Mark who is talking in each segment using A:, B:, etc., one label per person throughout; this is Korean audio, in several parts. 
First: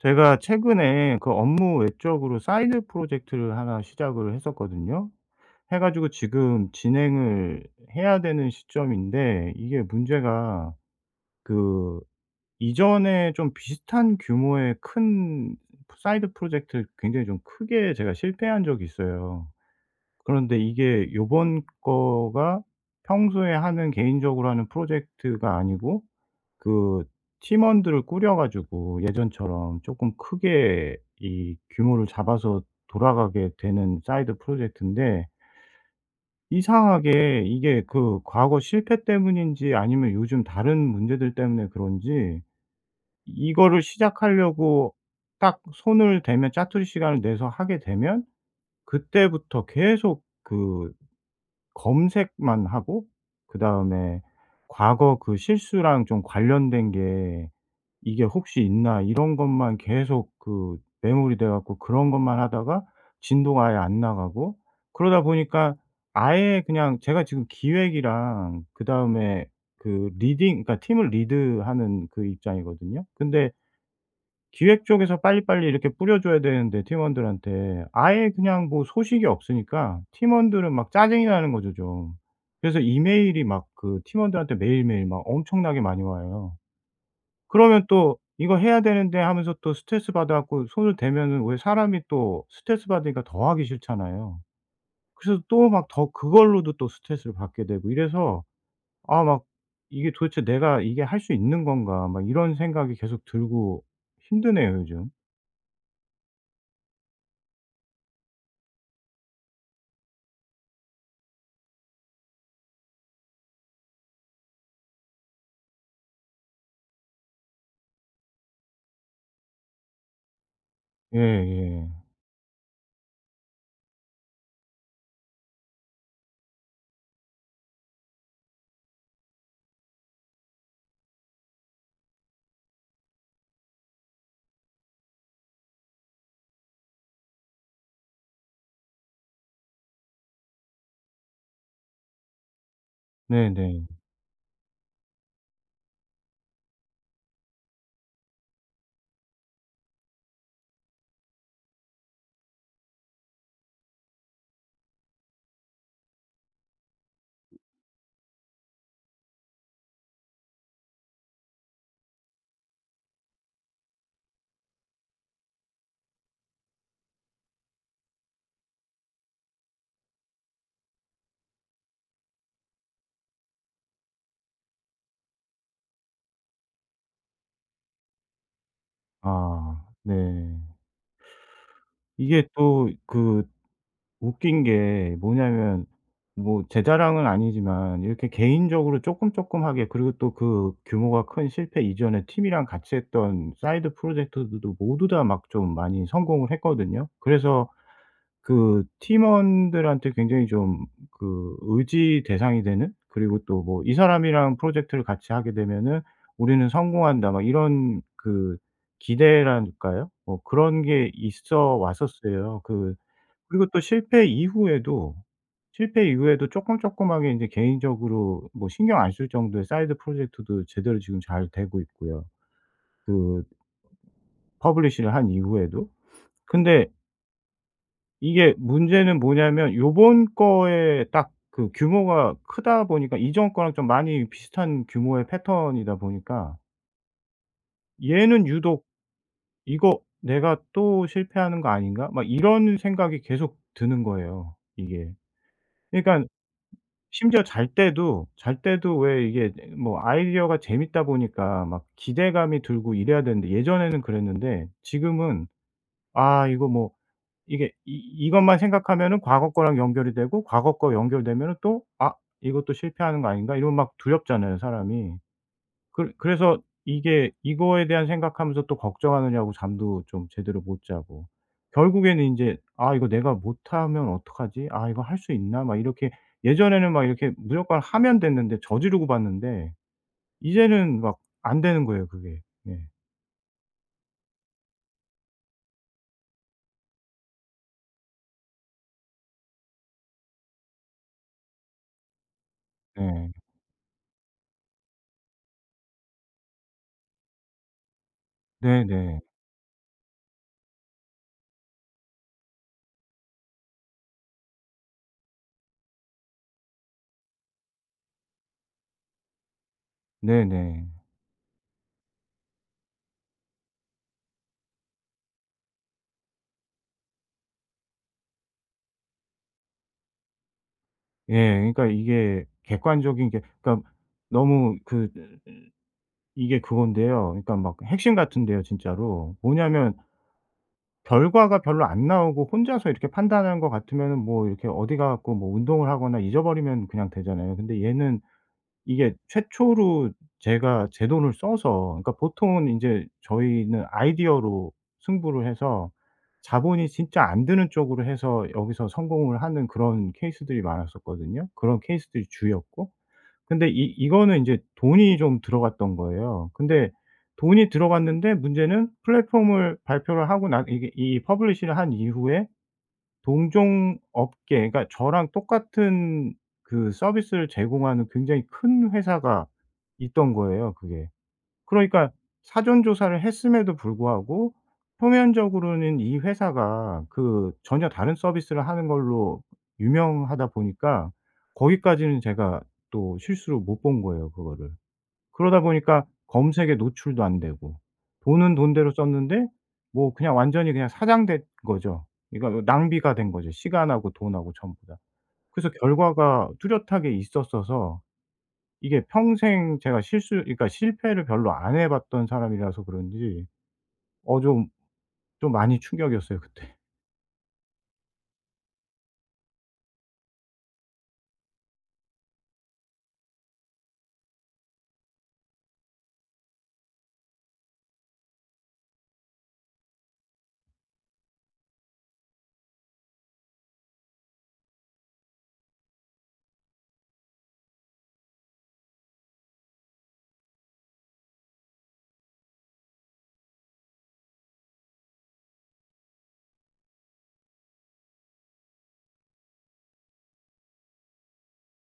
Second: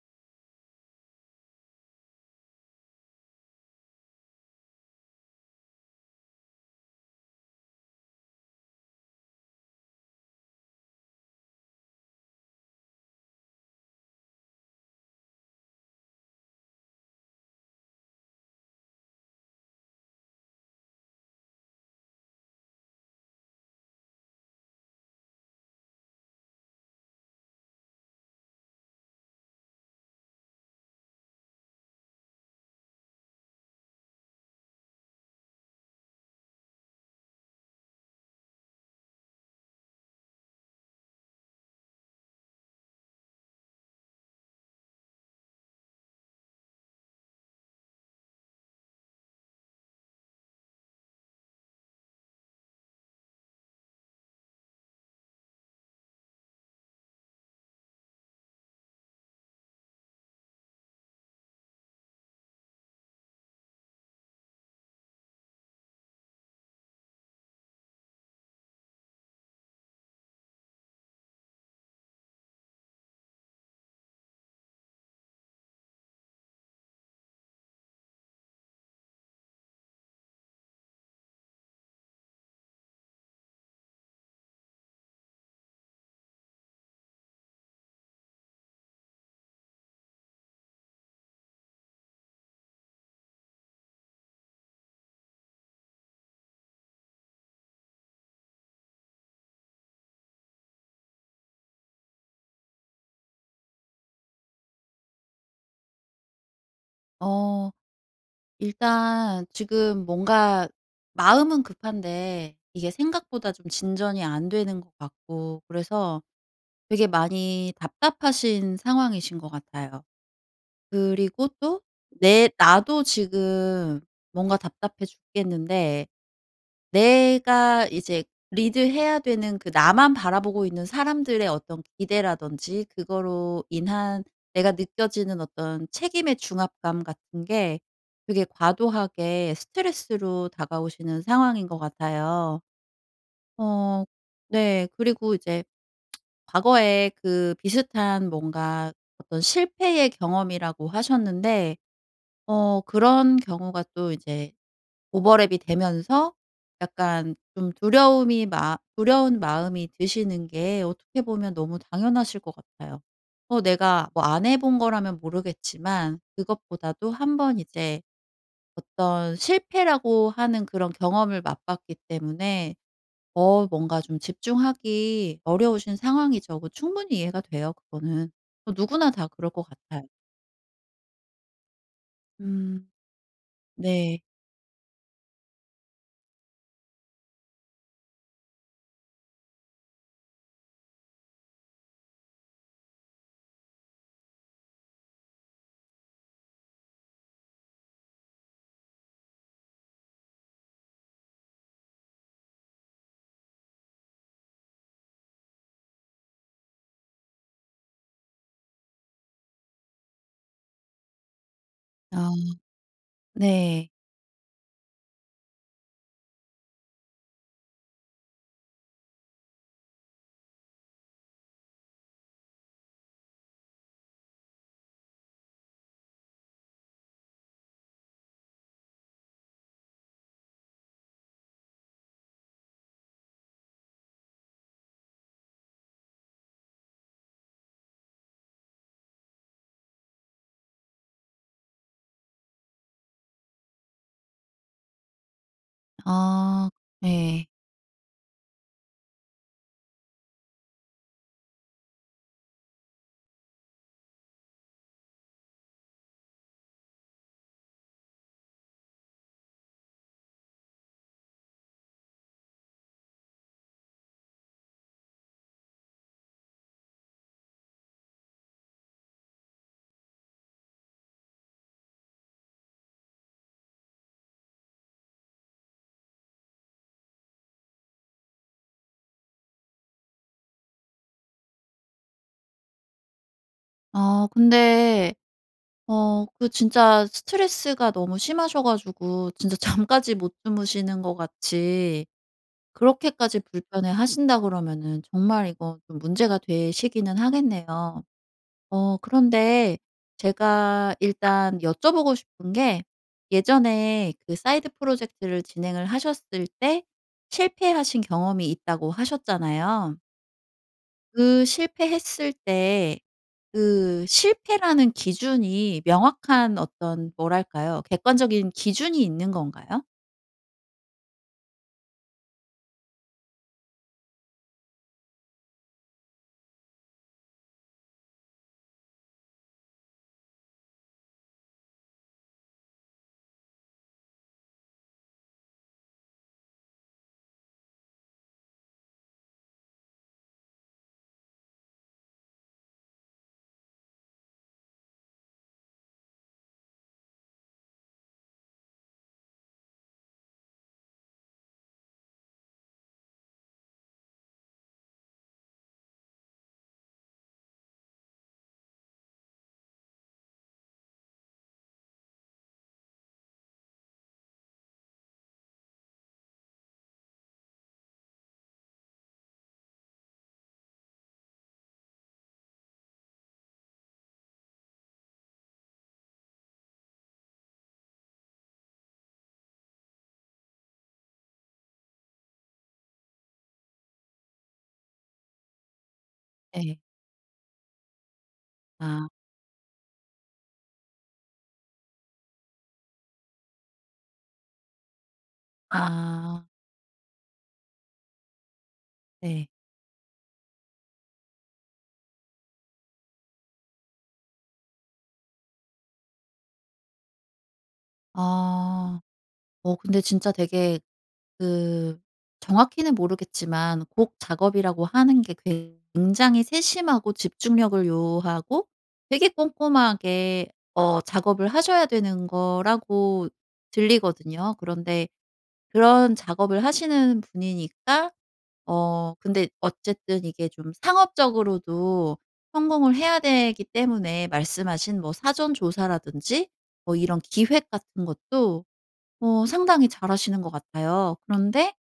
A: 제가 최근에 업무 외적으로 사이드 프로젝트를 하나 시작을 했었거든요. 해 가지고 지금 진행을 해야 되는 시점인데 이게 문제가 그 이전에 좀 비슷한 규모의 큰 사이드 프로젝트를 굉장히 좀 크게 제가 실패한 적이 있어요. 그런데 이게 요번 거가 평소에 하는 개인적으로 하는 프로젝트가 아니고 그 팀원들을 꾸려 가지고 예전처럼 조금 크게 이 규모를 잡아서 돌아가게 되는 사이드 프로젝트인데, 이상하게 이게 그 과거 실패 때문인지 아니면 요즘 다른 문제들 때문에 그런지 이거를 시작하려고 딱 손을 대면, 짜투리 시간을 내서 하게 되면 그때부터 계속 검색만 하고, 그다음에 과거 그 실수랑 좀 관련된 게 '이게 혹시 있나?' 이런 것만 계속 그매모이돼 갖고 그런 것만 하다가 진도가 아예 안 나가고, 그러다 보니까 아예 그냥 제가 지금 기획이랑 그다음에 그 리딩, 그러니까 팀을 리드하는 그 입장이거든요. 근데 기획 쪽에서 빨리빨리 이렇게 뿌려줘야 되는데 팀원들한테 아예 그냥 뭐 소식이 없으니까 팀원들은 막 짜증이 나는 거죠 좀. 그래서 이메일이 막 그 팀원들한테 매일매일 막 엄청나게 많이 와요. 그러면 또 '이거 해야 되는데.' 하면서 또 스트레스 받아 갖고 손을 대면은, 왜 사람이 또 스트레스 받으니까 더 하기 싫잖아요. 그래서 또 막 더 그걸로도 또 스트레스를 받게 되고 이래서, 아 막 '이게 도대체 내가 이게 할 수 있는 건가.' 막 이런 생각이 계속 들고, 힘드네요 요즘.
B: 어 일단 지금 뭔가 마음은 급한데 이게 생각보다 좀 진전이 안 되는 것 같고 그래서 되게 많이 답답하신 상황이신 것 같아요. 그리고 또
A: 예예.
B: 내 나도 지금 뭔가 답답해 죽겠는데 내가 이제 리드해야 되는 그 나만 바라보고 있는 사람들의 어떤 기대라든지 그거로 인한 내가 느껴지는 어떤 책임의 중압감 같은 게 되게 과도하게 스트레스로 다가오시는 상황인 것 같아요.
A: 네네.
B: 어 네. 그리고 이제 과거에 그 비슷한 뭔가 어떤 실패의 경험이라고 하셨는데 그런 경우가 또 이제 오버랩이 되면서 약간 좀 두려움이 마 두려운 마음이 드시는 게 어떻게 보면 너무 당연하실 것 같아요. 내가 뭐 안 해본 거라면 모르겠지만 그것보다도 한 번 이제 어떤 실패라고 하는 그런 경험을 맛봤기 때문에 뭔가 좀 집중하기 어려우신 상황이죠. 그 충분히 이해가 돼요 그거는. 누구나 다 그럴 것
A: 아
B: 같아요.
A: 네. 이게
B: 음.
A: 또 그
B: 네.
A: 웃긴 게 뭐냐면, 뭐 제 자랑은 아니지만 이렇게 개인적으로 쪼끔쪼끔하게, 그리고 또 그 규모가 큰 실패 이전에 팀이랑 같이 했던 사이드 프로젝트들도 모두 다 막 좀 많이 성공을 했거든요. 그래서 그 팀원들한테 굉장히 좀 그 의지 대상이 되는, 그리고 또 뭐 "이 사람이랑 프로젝트를 같이 하게 되면은 우리는 성공한다." 막 이런 그 기대랄까요? 뭐 그런 게 있어
B: 아
A: 왔었어요. 그리고 또
B: 네.
A: 실패 이후에도, 실패 이후에도 쪼끔쪼끔하게 인제 개인적으로 뭐 신경 안 쓸 정도의 사이드 프로젝트도 제대로 지금 잘 되고 있고요, 그 publish를 한 이후에도. 근데 이게 문제는 뭐냐면, 요번 거에 딱 그 규모가 크다 보니까 이전 거랑 좀 많이 비슷한 규모의 패턴이다 보니까 얘는 유독 '이거 내가 또 실패하는 거 아닌가?' 막 이런 생각이 계속 드는 거예요 이게. 그러니깐
B: 아
A: 심지어
B: 네.
A: 잘 때도 왜 이게, 뭐 아이디어가 재밌다 보니까 막 기대감이 들고 이래야 되는데, 예전에는 그랬는데 지금은 아 이거 뭐, 이게 이 이것만 생각하면은 과거 거랑 연결이 되고, 과거 거 연결되면은 또 '아 이것도 실패하는 거 아닌가?' 이러면 막 두렵잖아요, 사람이. 그래서 이게 이거에 대한 생각하면서 또 걱정하느냐고 잠도 좀 제대로 못 자고. 결국에는 이제 '아 이거 내가 못하면 어떡하지? 아 이거 할 수 있나?' 막 이렇게, 예전에는 막 이렇게 무조건 하면 됐는데, 저지르고 봤는데 이제는 막 안 되는 거예요, 그게. 예.
B: 아 근데 그 진짜 스트레스가 너무 심하셔 가지고 진짜 잠까지 못 주무시는 것 같이
A: 네.
B: 그렇게까지 불편해하신다 그러면은 정말 이거 좀 문제가 되시기는 하겠네요.
A: 네. 네네.
B: 그런데 제가 일단 여쭤보고 싶은 게 예전에 그 사이드 프로젝트를 진행을 하셨을 때 실패하신 경험이 있다고 하셨잖아요.
A: 네네.
B: 그 실패했을 때 그 실패라는 기준이 명확한 어떤 뭐랄까요? 객관적인 기준이 있는 건가요?
A: 예. 그러니까 이게 객관적인 게, 그러니까 너무 그 이게 그건데요. 그러니까 막 핵심 같은데요 진짜로. 뭐냐면 결과가 별로 안 나오고 혼자서 이렇게 판단하는 것 같으면은 뭐 이렇게 어디 가고 뭐 운동을 하거나 잊어버리면 그냥 되잖아요. 근데 얘는 이게 최초로 제가 제 돈을 써서, 그러니까 보통은 인제 저희는 아이디어로 승부를 해서 자본이 진짜 안 드는 쪽으로 해서 여기서 성공을 하는 그런 케이스들이 많았었거든요. 그런 케이스들이 주였고, 근데 이 이거는 인제 돈이 좀 들어갔던 거예요. 근데 돈이 들어갔는데 문제는, 플랫폼을 발표를 하고 난, 이게 이 publish를 한 이후에, 동종 업계 그러니까 저랑 똑같은 그 서비스를 제공하는 굉장히 큰 회사가 있던 거예요 그게. 그러니까 사전 조사를 했음에도 불구하고 표면적으로는 이 회사가 그 전혀 다른 서비스를 하는 걸로 유명하다 보니까 거기까지는 제가 또 실수로 못 본 거예요, 그거를. 그러다 보니까 검색에
B: 네.
A: 노출도 안 되고, 돈은 돈대로
B: 아.
A: 썼는데, 뭐 그냥 완전히 그냥 사장된 거죠. 그러니까 뭐 낭비가 된 거죠, 시간하고 돈하고 전부 다. 그래서
B: 아
A: 결과가 뚜렷하게 있었어서, 이게
B: 네.
A: 평생 제가 실수 그러니까 실패를 별로 안 해 봤던 사람이라서 그런지 좀, 많이 충격이었어요 그때.
B: 아. 어 근데 진짜 되게 그 정확히는 모르겠지만 곡 작업이라고 하는 게 굉장히 세심하고 집중력을 요하고 되게 꼼꼼하게 어 작업을 하셔야 되는 거라고 들리거든요. 그런데 그런 작업을 하시는 분이니까 어 근데 어쨌든 이게 좀 상업적으로도 성공을 해야 되기 때문에 말씀하신 뭐 사전 조사라든지 뭐 이런 기획 같은 것도 어 상당히 잘하시는 것 같아요. 그런데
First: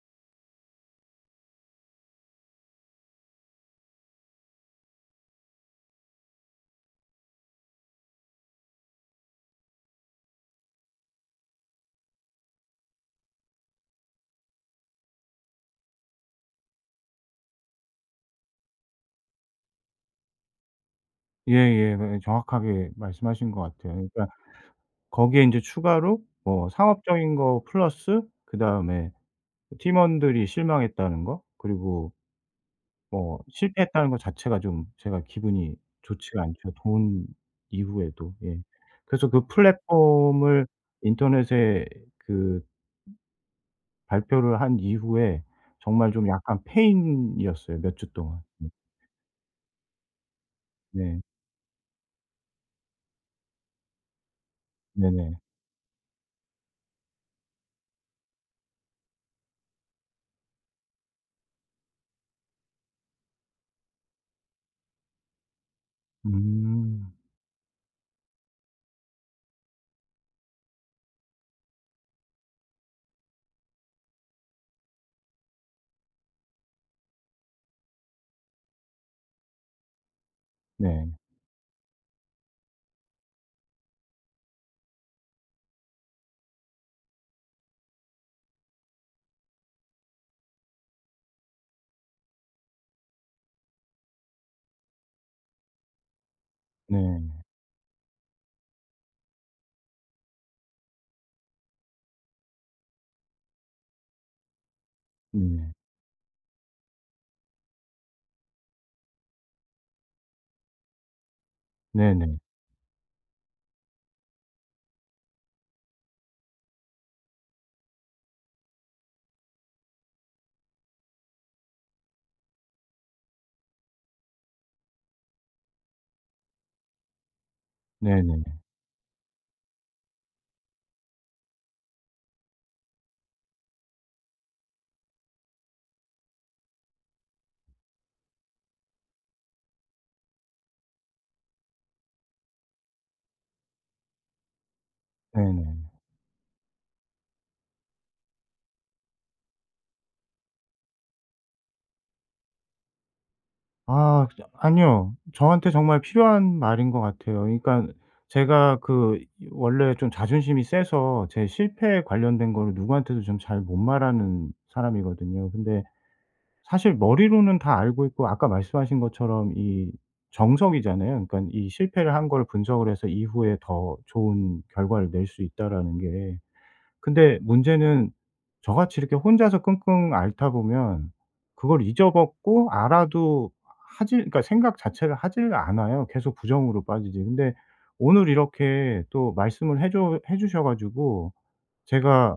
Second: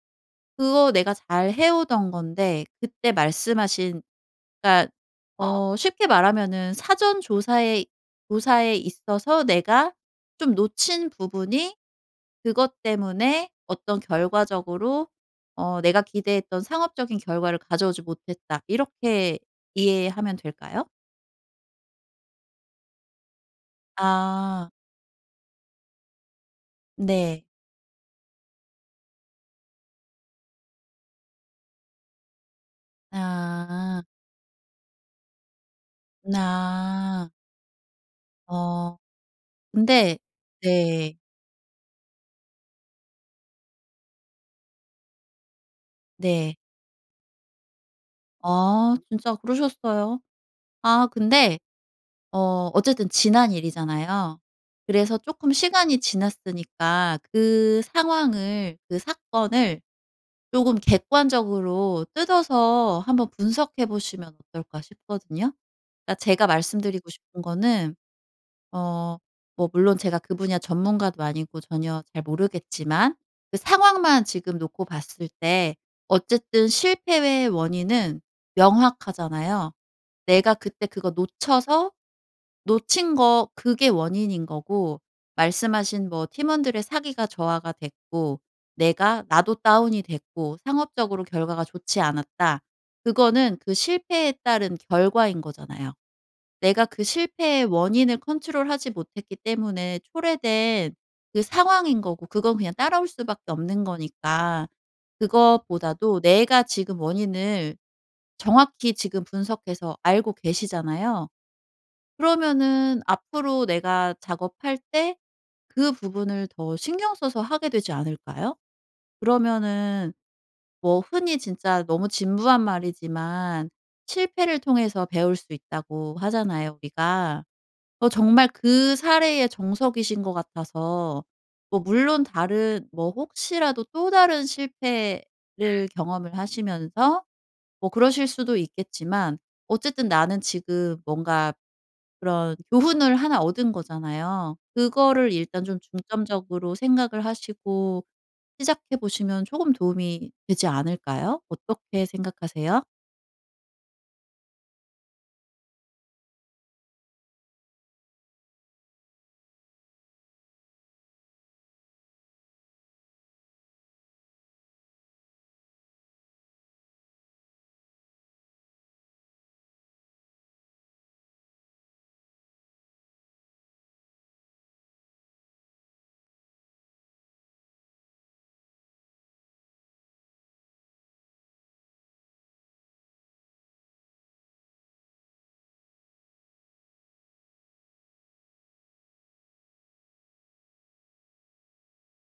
B: 그거 내가 잘 해오던 건데 그때 말씀하신 그러니까 어 쉽게 말하면은 사전 조사에 조사에 있어서 내가 좀 놓친 부분이 그것 때문에 어떤 결과적으로 어 '내가 기대했던 상업적인 결과를 가져오지 못했다.' 이렇게 이해하면 될까요?
A: 예예. 네, 정확하게 말씀하신 것 같아요. 그러니까
B: 아.
A: 거기에 인제 추가로 뭐 상업적인
B: 네.
A: 거 플러스, 그다음에 팀원들이 실망했다는 거, 그리고 뭐
B: 아.
A: 실패했다는 거 자체가 좀 제가 기분이 좋지가 않죠, 돈
B: 아.
A: 이후에도. 예.
B: 어.
A: 그래서 그
B: 근데
A: 플랫폼을
B: 네.
A: 인터넷에 그 발표를 한 이후에 정말 좀
B: 네.
A: 약간 패인이었어요 몇 주 동안. 음.
B: 아 진짜 그러셨어요? 아
A: 네.
B: 근데 어 어쨌든 지난 일이잖아요. 그래서
A: 네네.
B: 조금 시간이 지났으니까 그 상황을 그 사건을 조금 객관적으로 뜯어서 한번 분석해 보시면 어떨까 싶거든요. 그러니까 제가 말씀드리고
A: 음.
B: 싶은 거는 어 뭐 물론 제가 그 분야 전문가도 아니고 전혀 잘 모르겠지만 그 상황만 지금 놓고 봤을 때 어쨌든 실패의 원인은 명확하잖아요. 내가 그때 그거
A: 네.
B: 놓쳐서 놓친 거 그게 원인인 거고 말씀하신 뭐 팀원들의 사기가 저하가 됐고 내가 나도 다운이 됐고 상업적으로 결과가 좋지 않았다. 그거는 그 실패에 따른 결과인 거잖아요. 내가 그
A: 네.
B: 실패의 원인을 컨트롤하지 못했기 때문에 초래된 그 상황인 거고 그건 그냥 따라올 수밖에 없는 거니까
A: 네.
B: 그것보다도 내가 지금 원인을 정확히 지금 분석해서 알고 계시잖아요.
A: 네네.
B: 그러면은 앞으로 내가 작업할 때 그 부분을 더 신경 써서 하게 되지 않을까요? 그러면은 뭐 흔히 진짜 너무 진부한 말이지만 실패를 통해서 배울 수 있다고 하잖아요, 우리가.
A: 네네.
B: 정말 그 사례의 정석이신 것 같아서 뭐 물론 다른 뭐 혹시라도 또 다른 실패를 경험을 하시면서 뭐 그러실 수도 있겠지만 어쨌든 나는 지금 뭔가 그런 교훈을 하나 얻은 거잖아요. 그거를 일단 좀
A: 네네.
B: 중점적으로 생각을 하시고 시작해 보시면 조금 도움이 되지 않을까요? 어떻게 생각하세요?
A: 아 저 아니요. 저한테 정말 필요한 말인 것 같아요. 그러니까 제가 그 원래 좀 자존심이 세서 제 실패에 관련된 거를 누구한테도 좀 잘 못 말하는 사람이거든요. 근데 사실 머리로는 다 알고 있고, 아까 말씀하신 것처럼 이 정석이잖아요. 그러니까 이 실패를 한 걸 분석을 해서 이후에 더 좋은 결과를 낼 수 있다라는 게. 근데 문제는, 저같이 이렇게 혼자서 끙끙 앓다 보면 그걸 잊어먹고 알아도 하질, 그러니까 생각 자체를 하질 않아요. 계속 부정으로 빠지지. 근데 오늘 이렇게 또 말씀을 해줘 해 주셔 가지고 제가,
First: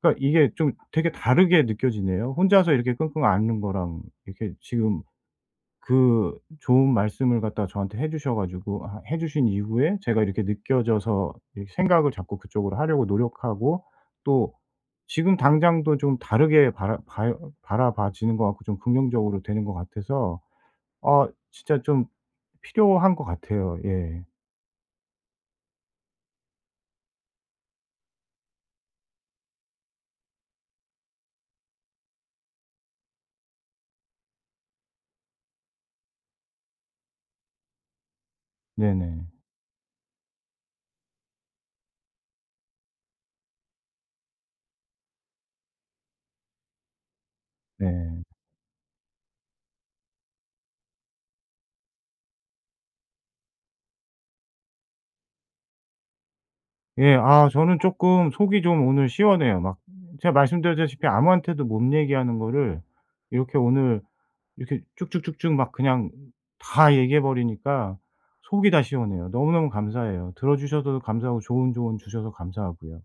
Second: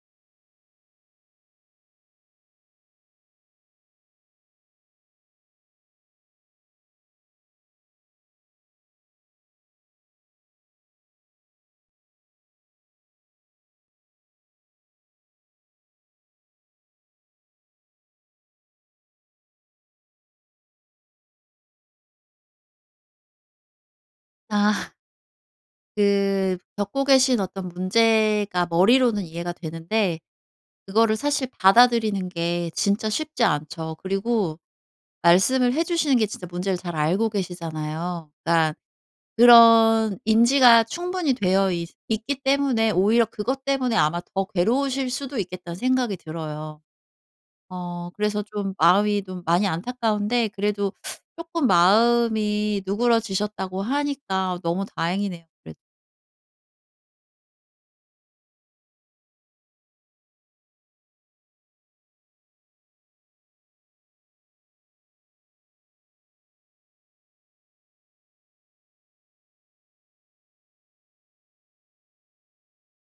A: 그러니까 이게 좀 되게 다르게 느껴지네요. 혼자서 이렇게 끙끙 앓는 거랑 이렇게 지금 그 좋은 말씀을 갖다 저한테 해 주셔 가지고, 아 해 주신 이후에 제가 이렇게 느껴져서 이 생각을 자꾸 그쪽으로 하려고 노력하고, 또 지금 당장도 좀 다르게 바라봐지는 것 같고 좀 긍정적으로 되는 것 같아서 아 진짜 좀 필요한 것 같아요. 예.
B: 아 그 겪고 계신 어떤 문제가 머리로는 이해가 되는데 그거를 사실 받아들이는 게 진짜 쉽지 않죠. 그리고 말씀을 해 주시는 게 진짜 문제를 잘 알고 계시잖아요. 그러니까
A: 네네.
B: 그런 인지가 충분히 되어 있 있기 때문에 오히려 그것 때문에 아마 더 괴로우실 수도 있겠다는 생각이 들어요.
A: 네.
B: 그래서 좀 마음이 좀 많이 안타까운데 그래도 조금 마음이 누그러지셨다고 하니까 너무 다행이네요 그래도.
A: 예. 아 저는 쪼끔 속이 좀 오늘 시원해요. 막 제가 말씀드렸다시피 아무한테도 못 얘기하는 거를 이렇게 오늘 이렇게 쭉쭉쭉쭉 막 그냥 다 얘기해 버리니까 속이 다 시원해요. 너무너무 감사해요. 들어 주셔서도 감사하고 좋은 조언 주셔서 감사하고요.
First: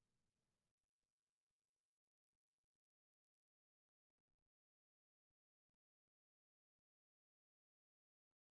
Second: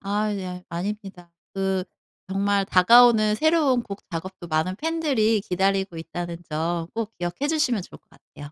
B: 아 예 아닙니다. 그 정말 다가오는 새로운 곡 작업도 많은 팬들이 기다리고 있다는 점 꼭 기억해 주시면 좋을 것 같아요.